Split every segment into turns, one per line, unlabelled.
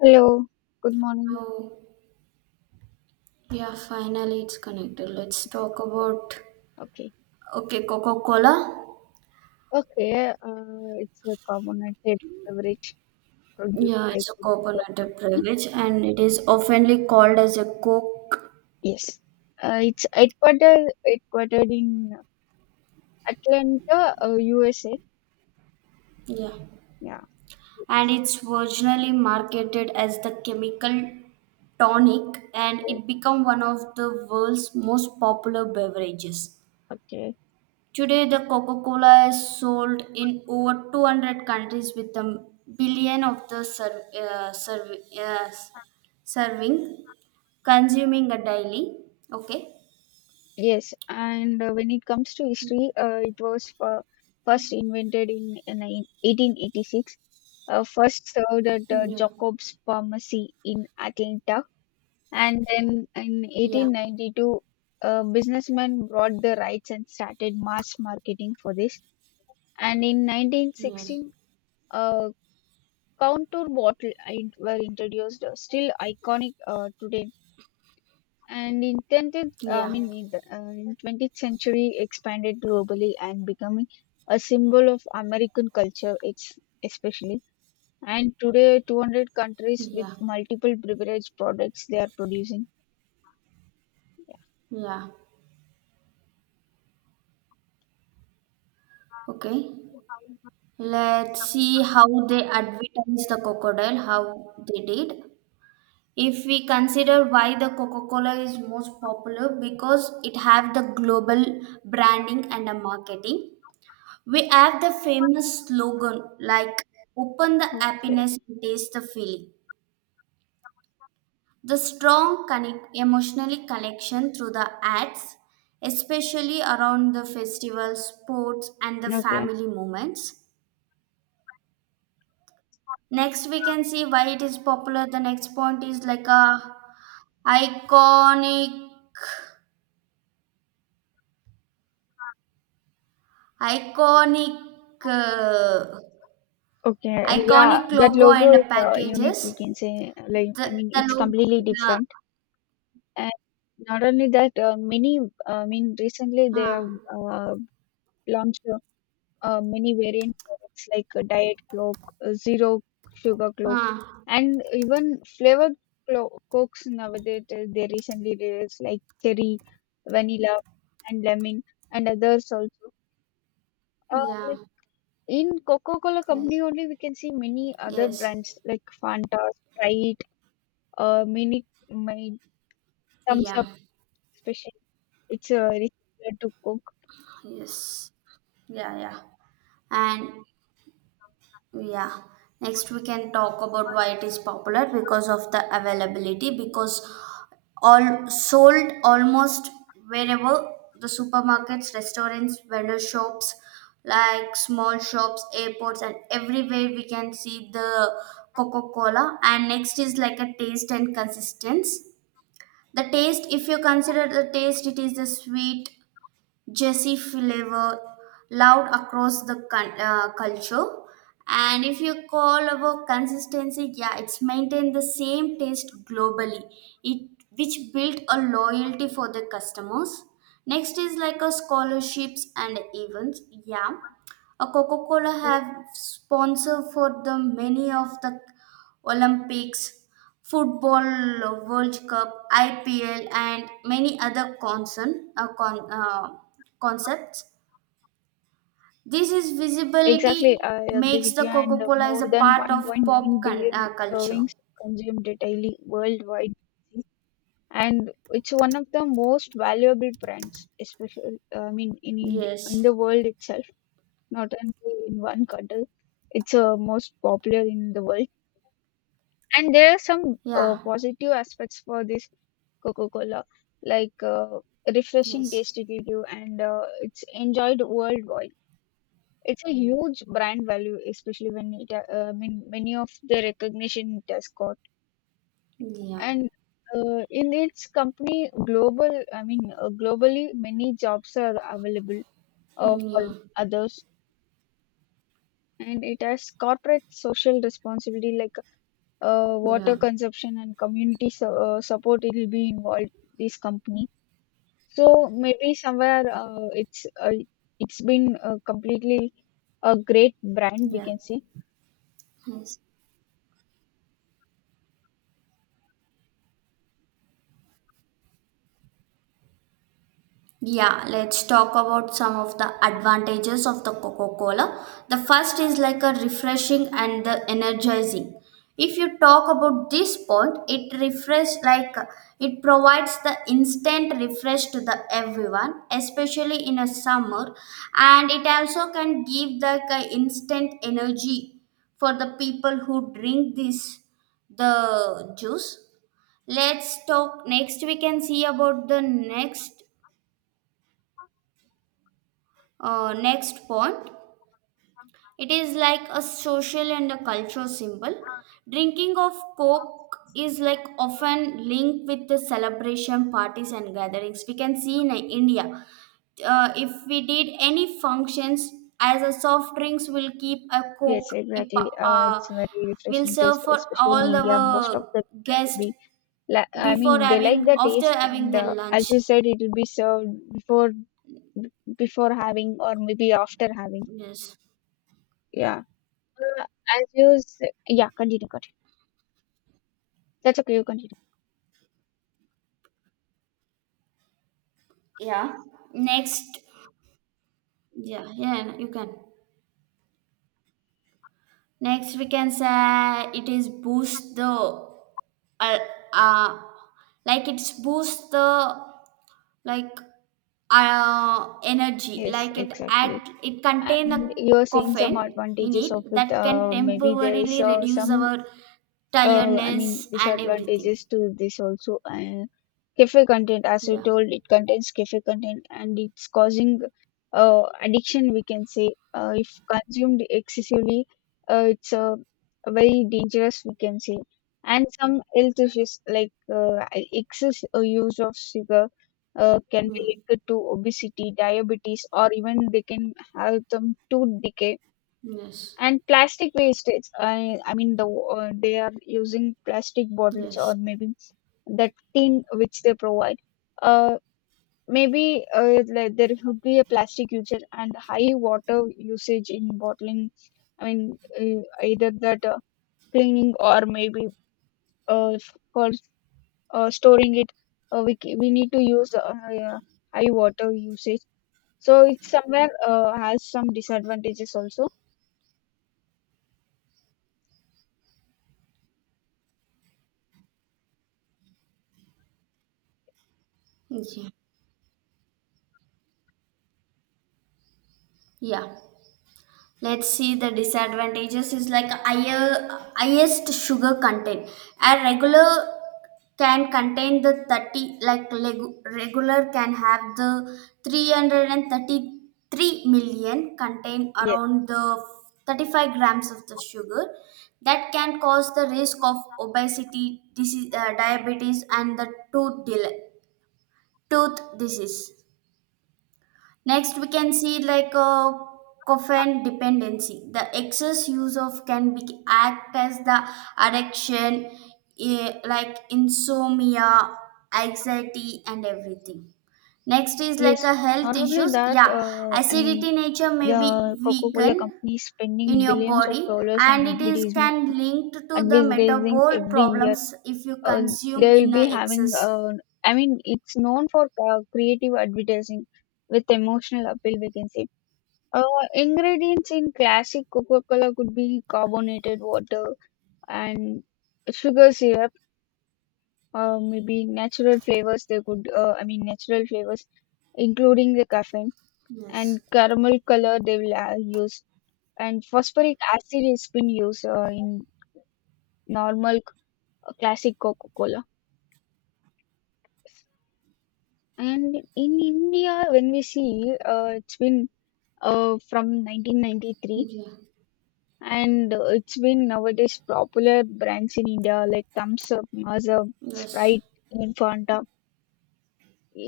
Hello, good morning.
Oh, yeah, finally it's connected. Let's talk about
Okay,
okay, Coca-Cola.
okay. It's a carbonated beverage produced
Yeah,
by
it's a
Coca-Cola
carbonated
Company.
beverage and it is oftenly called as a Coke.
Yes, it's headquartered in Atlanta, USA.
Yeah.
Yeah.
And it's originally marketed as the chemical tonic and
Oh,
it became one of the world's most popular beverages.
okay.
Today, the Coca-Cola is sold in over 200 countries with a billion of the serving consuming a daily. Okay,
Yes, and when it comes to history, it was first invented in 1886. First served at
yeah,
Jacob's Pharmacy in Atlanta. And then in
yeah,
1892, a businessman bought the rights and started mass marketing for this. And in
yes,
1916, uh, contour bottle were introduced, still iconic today. And in 20th, I
yeah,
mean, in the uh, in 20th century, expanded globally and becoming a symbol of American culture. It's especially and today 200 countries with
yeah,
multiple beverage products they are producing.
yeah, okay, let's see how they advertise the crocodile, how they did. If we consider why the coca-cola is most popular, because it have the global branding and a marketing. We have the famous slogan like open the
Okay,
happiness and taste the feeling. The strong connect emotionally connection through the ads, especially around the festival, sports, and the
okay,
family moments. Next, we can see why it is popular. The next point is like a iconic, iconic, uh,
okay. Yeah,
iconic
that
logo and
logo
the
is unique,
packages.
we can say. Like,
The
I mean,
the
it's
logo,
completely
yeah,
different. And not only that, many, I mean, recently they
huh,
have uh, launched many variant products like Diet Coke, Zero Sugar Cokes,
huh,
and even flavored Cokes nowadays they recently released like cherry, vanilla, and lemon, and others also. Uh,
yeah,
like, in Coca-Cola company
yes,
only we can see many other
yes,
brands like Fanta, Sprite, Mini, my Thumbs Up
yeah,
special. It's very similar to Coke.
yes, yeah, yeah. And yeah, next we can talk about why it is popular because of the availability, because all sold almost wherever the supermarkets, restaurants, vendor shops, like small shops, airports, and everywhere we can see the Coca Cola. And next is like a taste and consistency. The taste, if you consider the taste, it is the sweet Jesse flavor loud across the culture. And if you call about consistency, yeah, it's maintained the same taste globally, it which built a loyalty for the customers. Next is like a scholarships and events. Yeah, a Coca Cola have sponsor for the many of the Olympics football, World Cup, IPL, and many other concepts. This is
Exactly,
visibility
I agree
makes
with
the
you. And
Coca Cola as a
more than
part of
1.9
pop con-
billion
uh, culture.
servings consumed daily worldwide, and it's one of the most valuable brands, especially I mean in in
Yes.
the world itself, not only in one country. It's most popular in the world. And there are some
Yeah.
positive aspects for this coca-cola like refreshing
Yes.
taste it will give, and it's enjoyed worldwide. It's a huge brand value, especially when it, many of the recognition it has got.
Yeah.
And in its company globally many jobs are available
Hmm,
for
yeah.
others. And it has corporate social responsibility like water
Yeah.
consumption and community support it will be involved, this company. So maybe somewhere it's been completely a great brand we
Yeah.
can see.
Yes. Yeah, let's talk about some of the advantages of the Coca-Cola. The first is like a refreshing and the energizing. If you talk about this point, it refresh like it provides the instant refresh to the everyone, especially in a summer, and it also can give the instant energy for the people who drink this the juice. Let's talk next. We can see about the next point, it is like a social and a cultural symbol. Drinking of Coke is like often linked with the celebration parties and gatherings. We can see in India, if we did any functions, as a soft drinks will keep a
Yes,
Coke. If,
exactly, it's a very
Will
refreshing taste,
serve for
especially in
all
india most of
our
the people will
guests
be I mean
before
they like
having
the
after
taste, and
having their
as
lunch.
you said, it will be served before, before having or maybe after having.
Yes.
Yeah. As you say, yeah, continue, continue. That's okay, you continue.
Yeah. Next. Yeah. Yeah. You can. Next, we can say it is boost the uh, uh like it's boost the like energy,
Yes,
like it
exactly.
act it contain a
And you're saying some
caffeine in
advantages
it
of it.
that can
Maybe there is
temporarily reduce
some
our
I
tiredness
mean
and everything.
disadvantages to this also. Caffeine content, as you
Yeah.
told, it contains caffeine content and it's causing addiction, we can say. If consumed excessively, it's very dangerous, we can say. And some health issues like excess use of sugar can be
Mm.
linked to obesity, diabetes, or even they can have them to decay,
Yes,
and plastic wastage. I mean, the they are using plastic bottles or
yes,
maybe that tin which they provide. Uh, Maybe like there should be a plastic usage and high water usage in bottling. I mean, either that cleaning or maybe for storing it, we need to use, yeah, high water usage. So it's somewhere has some disadvantages also.
yeah, yeah, let's see the disadvantages is like higher highest sugar content. A regular can contain the 30, regular can have the 333 million, contain around the 35 grams of the sugar, that can cause the risk of obesity disease, diabetes, and the tooth disease. Next, we can see like a coffin dependency. The excess use of can be act as the addiction, eh, like insomnia, anxiety, and everything. Next is like
Yes,
a health
not only
issues.
that,
Yeah,
I
acidity
mean,
nature may
the
be
Coca-Cola
weakened
company is
in
spending
your
billions of
body,
dollars on
and it is
advertising,
can linked to the
advertising
metabolic
every year.
problems if you
Uh,
consume
they will
in a
be having,
excess.
I mean, it's known for creative advertising with emotional appeal, we can say. Uh, Ingredients in classic Coca-Cola could be carbonated water and sugar syrup, maybe natural flavors. They could, I mean, natural flavors, including the caffeine and
Yes.
caramel color they will use, and phosphoric acid has been used in normal c- classic coca-cola. And in india when we see, it's been from 1993,
Yeah.
and it's been nowadays popular brands in india like thumbs up, Mars,
Yes.
sprite, and fanta.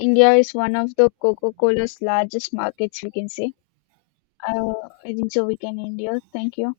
India is one of the coca-cola's largest markets, we can say. uh, I think so we can end here. Thank you.